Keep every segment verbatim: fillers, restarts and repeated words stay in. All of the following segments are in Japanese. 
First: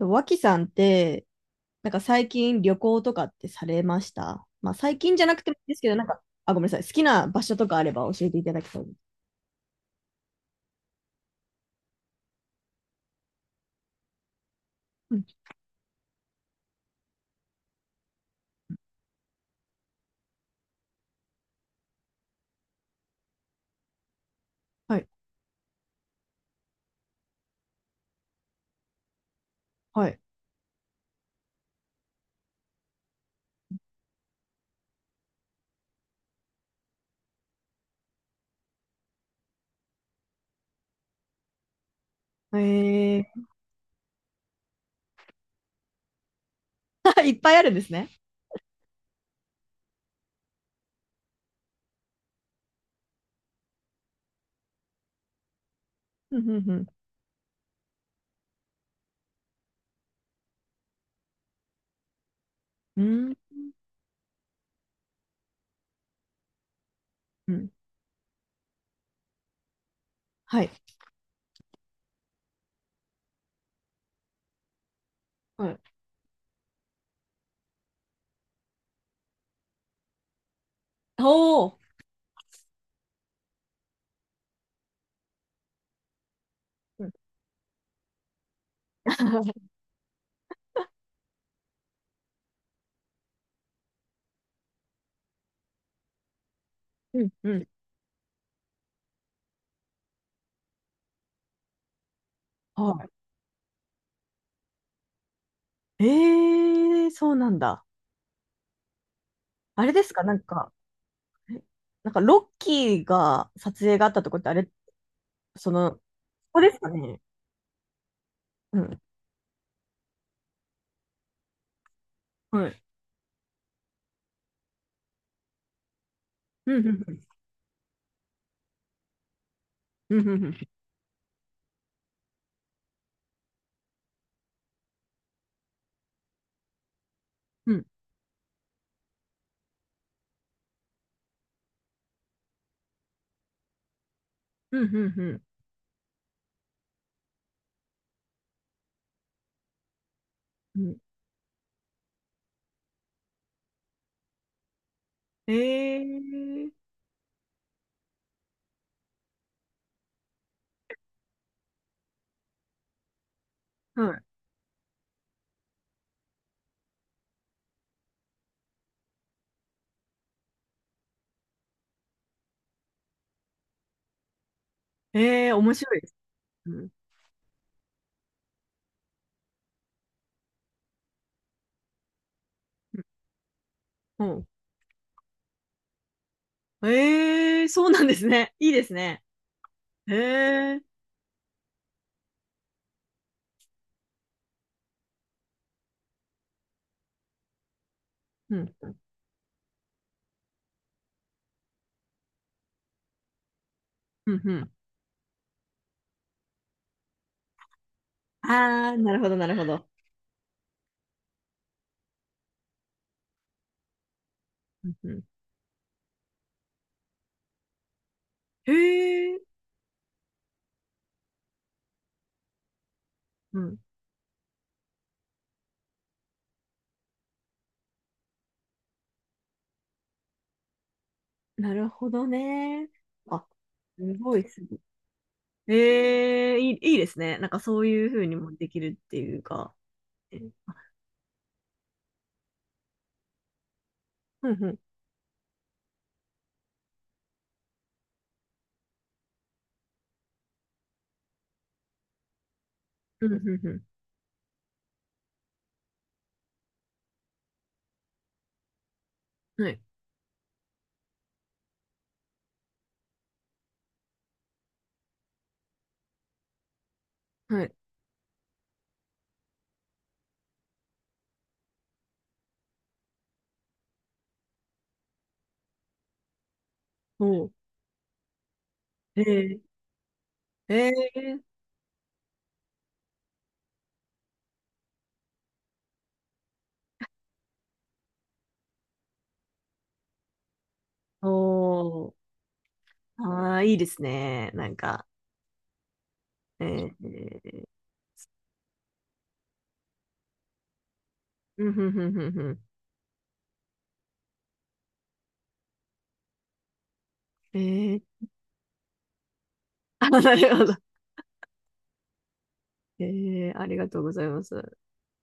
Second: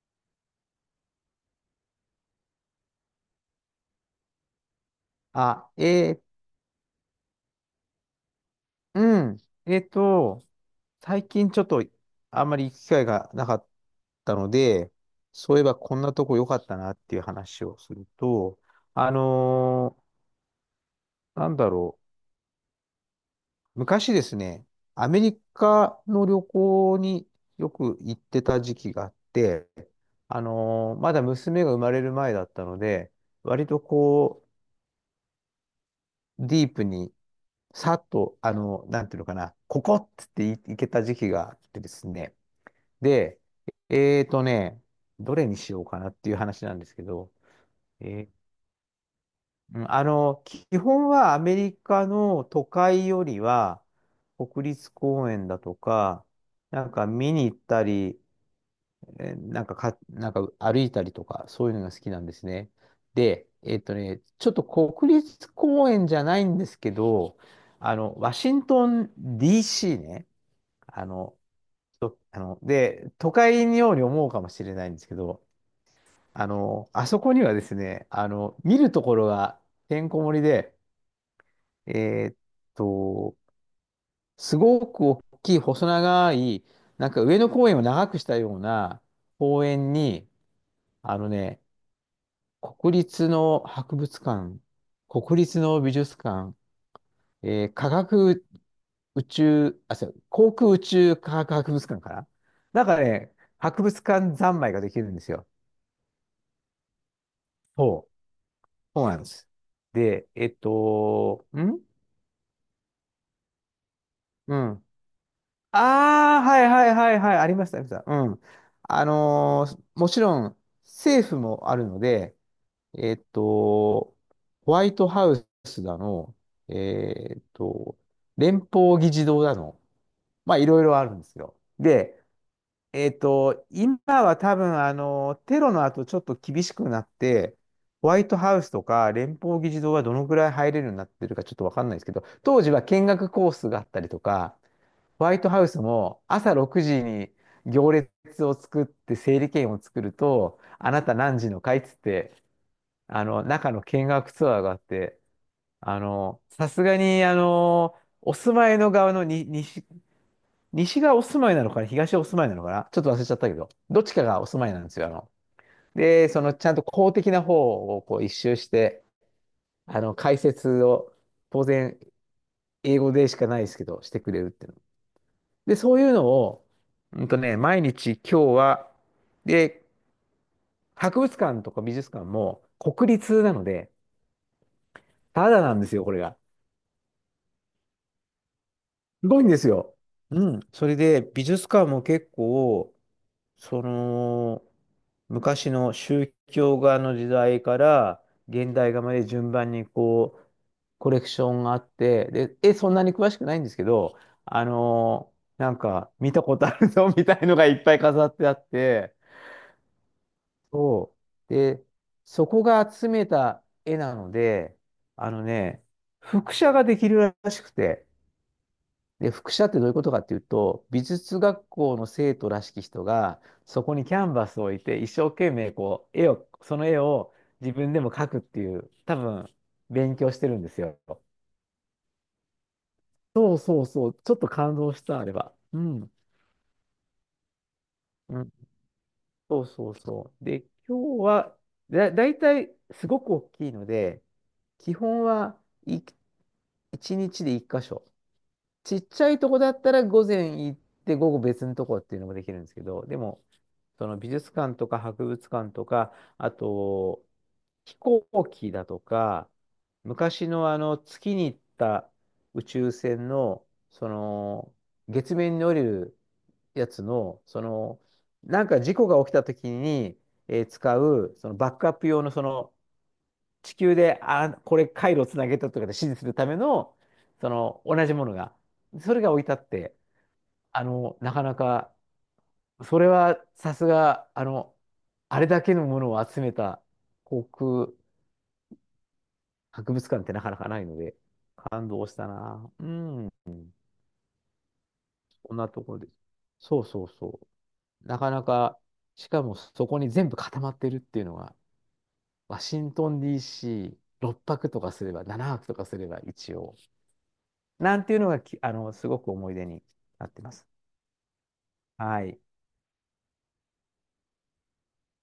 脇さんって、なんか最近旅行とかってされました？まあ最近じゃなくてもいいあ、ですけど、なんえか、ーあ、ごめんなさい。好きな場所とかあれば教えていただきたいです。うん。えっと、最近ちょっとあんまり行く機会がなかったので、うん。そういえばこんなとこ良かったなっていう話をすると、あのーなんだろう。昔ですね、はい。アメリカの旅行によく行ってた時期があって、はい。あのーまだ娘が生まれる前だったので、割とこう、ディープに、さっと、あの、なんていうのかな、ここっつってい行けた時期があってですね、えで、えーとね、どれにしようかなっていう話なんですけー、いど、っぱいあるんですね。えーうんあの、基本はアメリカの都会よりは、国立公園だとか、うん、うん、なんか見に行ったり、えーなんかか、なんか歩いたりとか、そういうのが好きなんですね。うん。うん、で、えーとね、ちょっと国立公園じゃないんですけど、うん。あの、ワシントン ディーシー ね、はい。あの、とあの、で、都会のように思うかもしれないんですけど、はい。あの、あそこにはですね、あの、見るところがてんこ盛りで、おー。えーっと、すごく大きい細長い、うなん、んか上野公園を長くしたような公 園に、あのね、国立の博物館、国立の美術館、うん、うえん。ー科学宇宙、あ、そう、航空宇宙科学博物館かななんかはね、博物館三昧ができるんですよ。い。えー、そうなんだ。そう。そうなんです。あれですかで、なんえっか、と、えんなんかロッキーが撮影があったとこってあうれ、ん。その、こああ、はこいですはかいはね？いはい、ありました、ありました。うん。うん。あのーもちろん政府もあるので、はい。えっと、ホワイトハウスだの、うん、うん、えっと、連邦議事堂だの、うん、うん、うまあいん。ろいろあるんですよ。で、えっと、今は多分、あの、テロの後ちょっと厳しくなって、うんホワイトハウスとか連邦議事堂はどのくらい入れるようになってるかちょっとわかんないですけど、当時は見学コースがあったりとか、うん、うん、うホワイん。トハウスも朝ろくじに行列を作って整理券を作ると、うあんなた何時の会っつって、あの、中の見学ツアーがあって、えあの、さー、すがに、あの、お住まいの側のに西、西がお住まいなのかな、東がお住まいなのかな、ちょっと忘れちゃったけど、どっちはかがお住まいなんですよ。あの、で、そのちゃんと公的な方をこう一周して、あの、解説を当然英語でしかないですけど、してくれるっていうの。い。えー、面で、白そいうでいうす。のを、うん。うんとね、毎日今日は、で、博物館とか美術館もうん。国立なので、ただなんですよ、これが。うんえー、そうなんですね。いいですね。すごいんですよ。えうん。ー、それで、美術館も結構、その、昔の宗教画の時代からうん。現代画まで順番にこう、コレクションがあって、で、え、そんなに詳しくないんですけど、うん、うあん。のなんか見たことあるぞ みたいのがいっぱい飾ってあっあー、なて、るほど、なるほど。そう。で、そこが集めた絵なので、うん、うん。あのね、複写ができるらしくて、えで、ー、複写ってどういうことかっていうと、美術学校の生徒らしき人が、うん。そこにキャンバスを置いて、一生懸命こう、絵を、その絵を自分でも描くっていう、多分、勉強してるんですよ。なるほどね。あ、そうそうそすう、ちょごっい、とす感ごい。動した、あれは。うん。ええ、いい、いいですね。なんかそういうふうにうん。もできるっていうそうか。そうそえう。ーで、あ今日は、だ、だいたいすごく大きいので、うん、うん。基本は、一日で一箇所。ちっちゃいとこだったら午前行って午後別のとこっていうのもできるんですけど、でうん、うも、ん、うその美術館とか博物館とか、あと、飛行機だとか、ん。はい、昔のあの月に行った宇宙船の、その月面に降りるやつの、そはい。の、なんか事故が起きた時に、えー使う、そのバックアップ用のその地球で、あ、これ回路をつなげたとかで指示するための、おそう。の同じものが、それが置いてあえって、えあえの、なえかなか、それはさすが、あの、あれだけのものを集めた航空博物館ってなかなかないので、感動おしたな。うん、ああ、いいですね。なんか、こんなところです。えそうー、そうえそーう。なかなか、しかもそこに全部固まってるっていうのが、うん、ふんふんふんふん。ワシントン ディーシー、ろくはくとかすれば、ななはくとかすれば一応。えなんていうー、のがき、あの、すごく思い出にあ、ななってまるほす。ど。はい。えー、ありがとうございます。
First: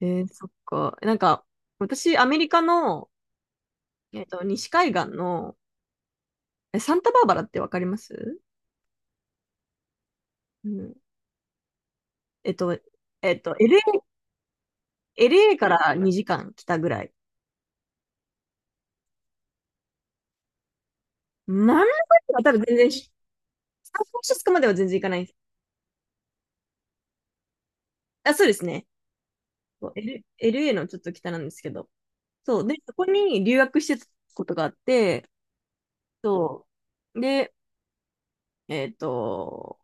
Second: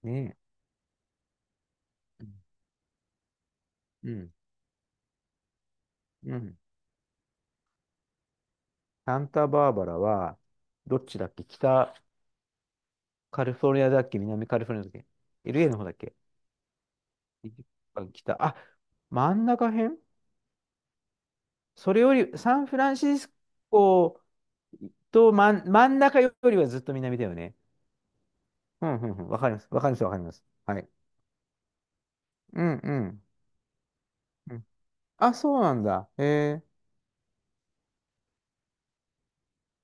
えー、ねそっか。なんか、私、アえ。うん。メリカの、うえっん。と、西海岸の、うんえ、サンタバーバラってわかります？サンタバーバラは、うん。どっちだっけ北えっと、えっカリと、フォル エルエー、ニアだっけ南カリフォルニアだっけ？ エルエーか エルエー の方だらっけにじかん来たぐらい。北。あ、真ん中辺真ん中にそれより、は多サ分ン全フラ然ンサシスンフラコンシスコまでは全然行かなとい。真ん、真ん中よりはずっと南だよね。あ、そうですね。うんうんうん。わかります。わかそりう ます。わかり L、ます。エ a はのい。ちょっと北なんですけど。そうう。で、んうそこん。に留学してたこうとがんあって、あ、そうなんだ。へえそう。で、えっと、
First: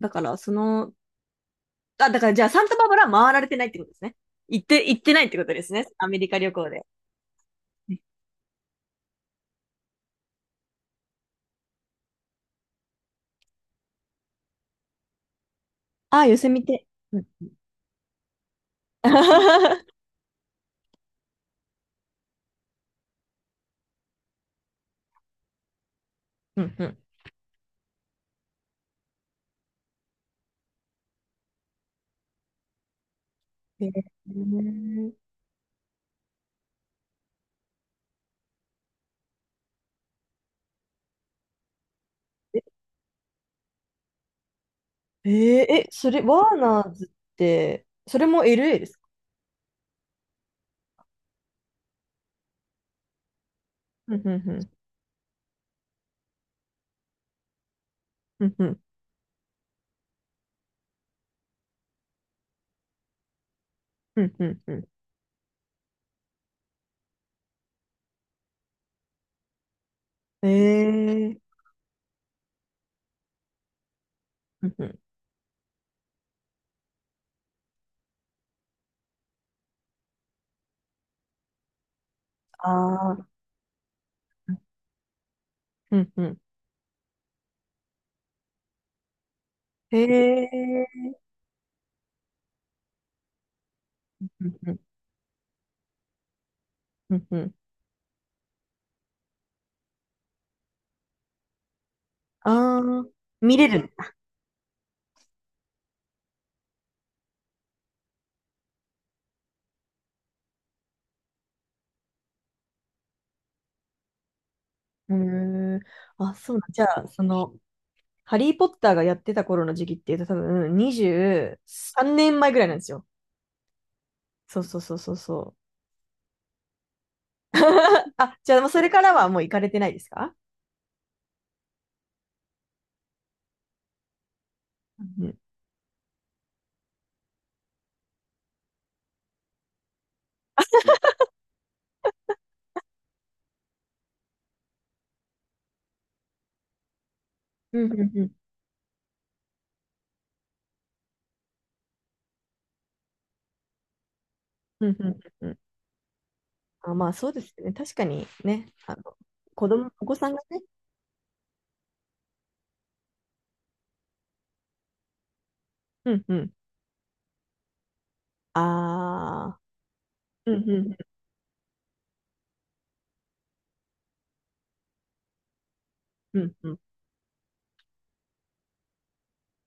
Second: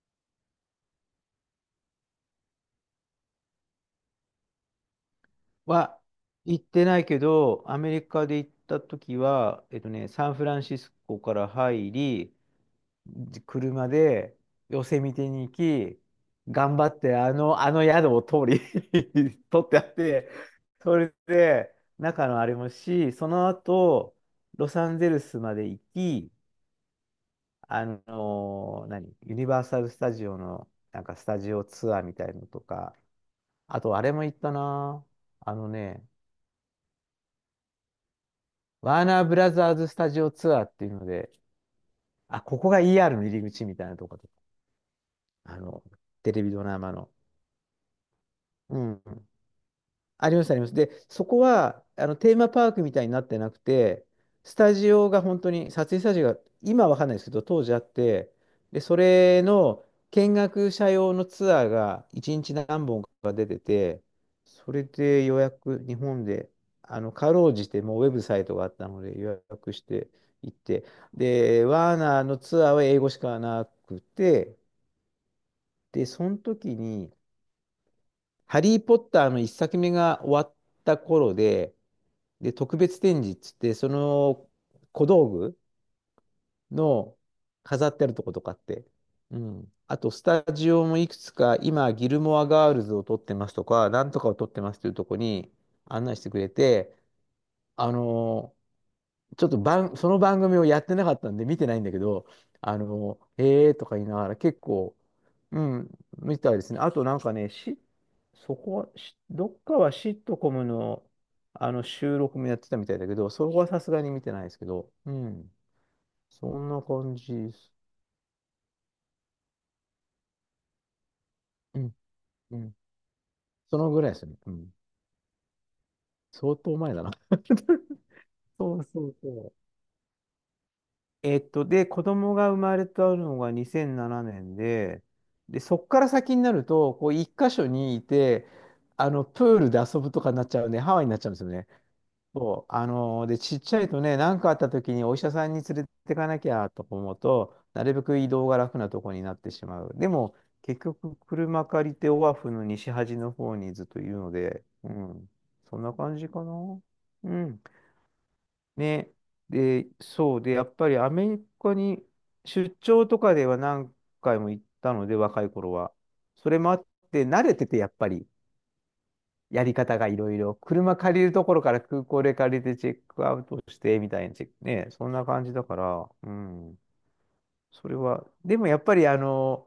だからその、あ、だからじゃあサンタバーバラは回られてないってことですね。行って、行ってないってことですね。はアメリカ旅行っ行で。てないけど、アメリカで行った時は、えっとね、サンフランシスコから入り、じ車でヨセミテに行き、ああ、寄せ見頑て。張ってうあん。の、あの宿を通り 取ってあっ て、それで中のあれもし、その後、ロサンゼルスまで行き、うんうん。あの何、ユニバーサル・スタジオのなんかスタジオツアーみたいのとか、あとあれへも行ったな。あのね、ワーナーブラザーズスタジオツアーっていうので、あ、ここが イーアール の入り口みたいなところとかえあえーの、え、それ、テレワビードラナマーズの。って、それも う エルエー ですん。か？ありますあります。で、そこは、あの、テーマパークみたいになってなくて、うんうんうスん。タジオが本当に、撮影スタジオが、今はわかんないですけど、当時あって、うんうん。で、それの見学者用のツアーがいちにち何本うんうんうそれん。で予約、日本で、あの、かろうじてもうウェブサイトがあったので予約してえ行って、ー。で、ワーナーのツアーは英語しかなくて、うんうん。で、その時に、ハリー・ポッターの一作目が終わった頃で、で、特別あ展あ。示っつって、その小道具うんうん。の飾ってあるとことかって、うん。へあと、スタジオもえ。いくつか、今、ギルモアガールズを撮ってますとか、なんとうかを撮っんてうまん。すというとこに案内してくれて、うんうん。あのーちょっと番、その番組をやってなかったんで見てないんだけど、あああ。のー見れへえとる。か言いながら結構、うん、見たいですね。あとなんかね、し、そこ、しどっかはシットコムの、あの収録もやってたみたいだけど、そこはさすがに見てないですけど、うへん、え。あ、そうそなんん。じなゃあ、感そじでの、す。ハリー・ポッターがやってた頃の時期っていうと多分23うん、年前うぐらいなん、んですよ。そのぐらいですね。うそうん、そうそうそうそう。相当前だな。あ、じゃあ、もうそそうれかそらうはそもう行う。かれてないですか？えっと、で、子供が生まれたのがにせんななねんで、うん。で、そっから先になると、こう、一箇所にいて、あの、プールで遊ぶとかになっちゃうんで、ハワイになっちゃうんですよね。そう。あのーで、ちっちゃいとね、何かあった時にお医者さんに連れてかなきゃと思うと、うなん、るうべん、くう移ん。動が楽なとこになってしまう。でも、結局、車借りてオアフの西端の方にずっといるので、ううん、うん、ん。うん。そんな感じかな。あ、まあ、そううですん。ね。確かにね、あね。の、子で、供、お子さんそがうで、ね。やっぱりアメリカに出張とかでは何回も行ったので、若い頃は。うん、うそん。れもあって、慣れてて、やっぱり、ああ。やり方がいろいうろ。ん、う車ん、借りるところから空港で借りてチェックアウトして、みたいなチェック、ね、そんな感じだから、ううん、うん。ん。それは、でもやっぱり、あの、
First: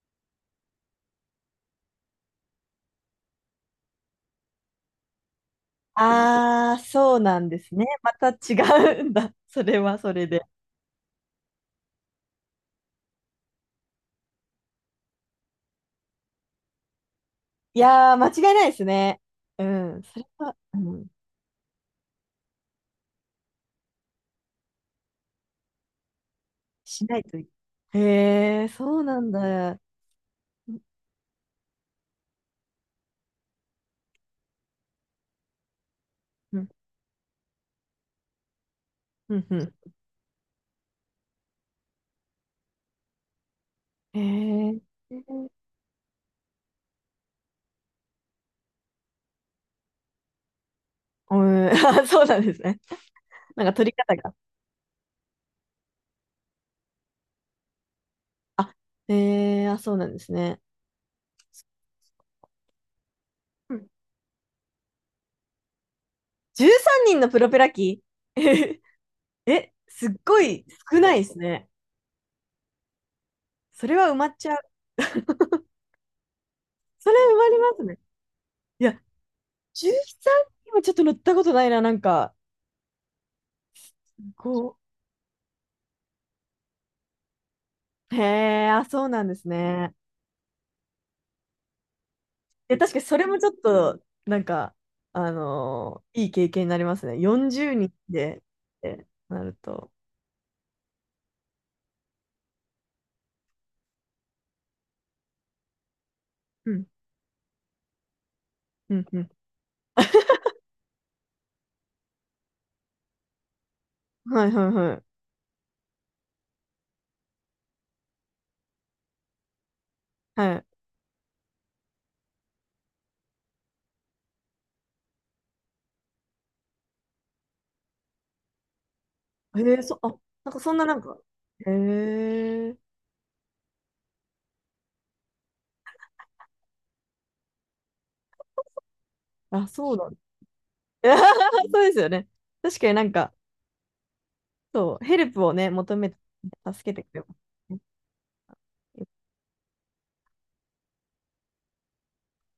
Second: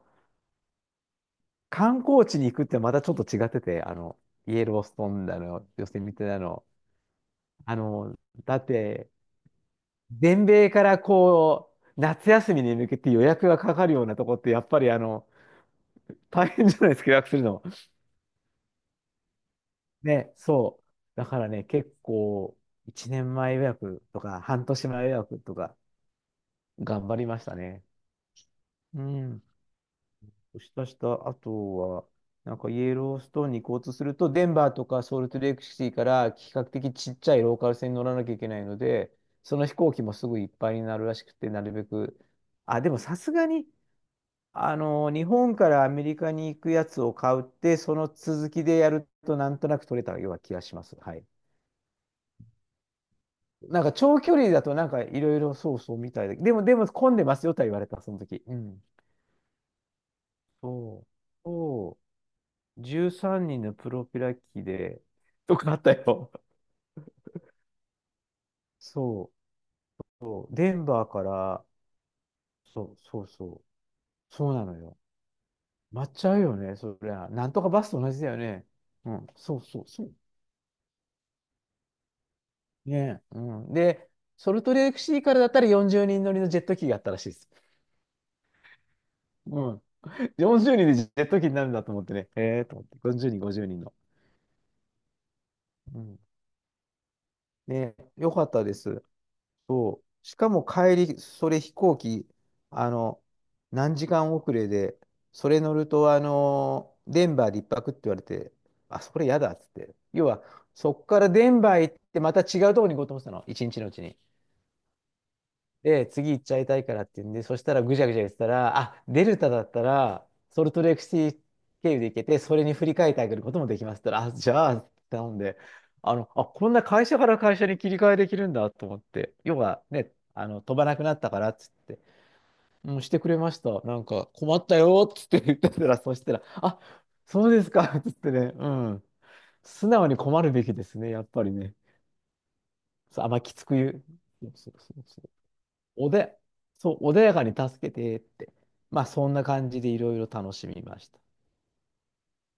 観光地に行くってまたちょっと違ってて、あの、イエローストーンだの、ヨセミテだの、ああー、そうなんですあね。まの、ただっ違うて、んだ。それはそれで。全米からこう、夏休みに向けて予約がかかるようなとこって、やっぱりあの、大変じゃないですか、予約するの。い やー、間違いないですね。うん。それね、は、うそう。ん、だからね、結構、いちねんまえ予約とか、はんとしまえ予約とか、し頑張ないりとまいしけたね。ない。へえ、そううなんん。だ。そしうんたした、あとは、なんかイエローストーンに行こうとすると、デンバーとかソルトレイクシティから比う較ん、的ちっちゃいローカル線に乗らなきゃいけないので、うん、うその飛ん。行機もすぐいっぱいになるらしくて、なるべく。あ、でもさすがに、へあえ、の、日 本からアメリカに行くやつを買うって、その続きでやるとなんとなく取れたような気がします。はい。うん、あ、そうなんですね。なんかなん取かり方長が。距離だとなんかいろいろそうそうみたいで、でも、でも混んでますよとは言われた、その時。うあ、ん。へえ、あ、そうなんですね。そう。そう。じゅうさんにんうのん。プロペラ機で、とかあったよ。じゅうさんにんのプロペラ機。 そえ、すっごう。いデン少バーないかですら、ね。そうそうそう。それは埋まっちそゃうう。なのよ。待っちゃうよね、そりそれゃ。埋なまんりとかまバすスね。と同じだよね。いや、うん。そうそうそう。じゅうさんにんはちょっと乗ったことないな、なんか。ねえ、うん。で、こソルトレークシーからだったらよんじゅうにん乗りのジェット機があったらしいです。う。へえ、あ、そうなんですうん。ね。よんじゅうにんでジェット機になるんだと思ってね。ええで、と思っ確かて。にそれ40も人、ちょっごじゅうにんの。と、なんか、あうのん。ーいい経験になりますね。よんじゅうにんねえ、よで、っかったです。てなると。そう。しかも帰り、それ飛行機、あの、何時間遅れで、それ乗ると、あうん、の、デンバーでいっぱくって言われて、うあ、ん、そうれん。やだっつって。要は、そこからデンバー行って、また違うところに行こうと思ってたの。いちにちのうちに。はい、はい、はい。で、次行っちゃいたいからって言うんで、そしたらぐちゃぐちゃ言ってたら、あ、デルタだったら、はソルトレークシティ経由で行けて、それに振り替えてあげることもできますって言ったら、あ、じゃあ、頼んで、あの、あ、こんな会社から会社に切り替えできるんだと思って、要い。へえ、はそ、ね、あ、あなんかの、そん飛なばななんくなか、ったからっつへって、え、うん、してくれました。なんか、困ったよっつって言ってたら、そしたら、あ、そうですかっつってね、うん。あ、素そう直なんにだ。困るべきですね、やっぱり ね。そうですよね。確かになんそうあんか、まきつく言う。そうそうそそう、うヘそルうプをね、求めおて、で、助そけう、てく穏れまやかにすね。助けてって。まあ、そんな感じでいろいろ楽しみました。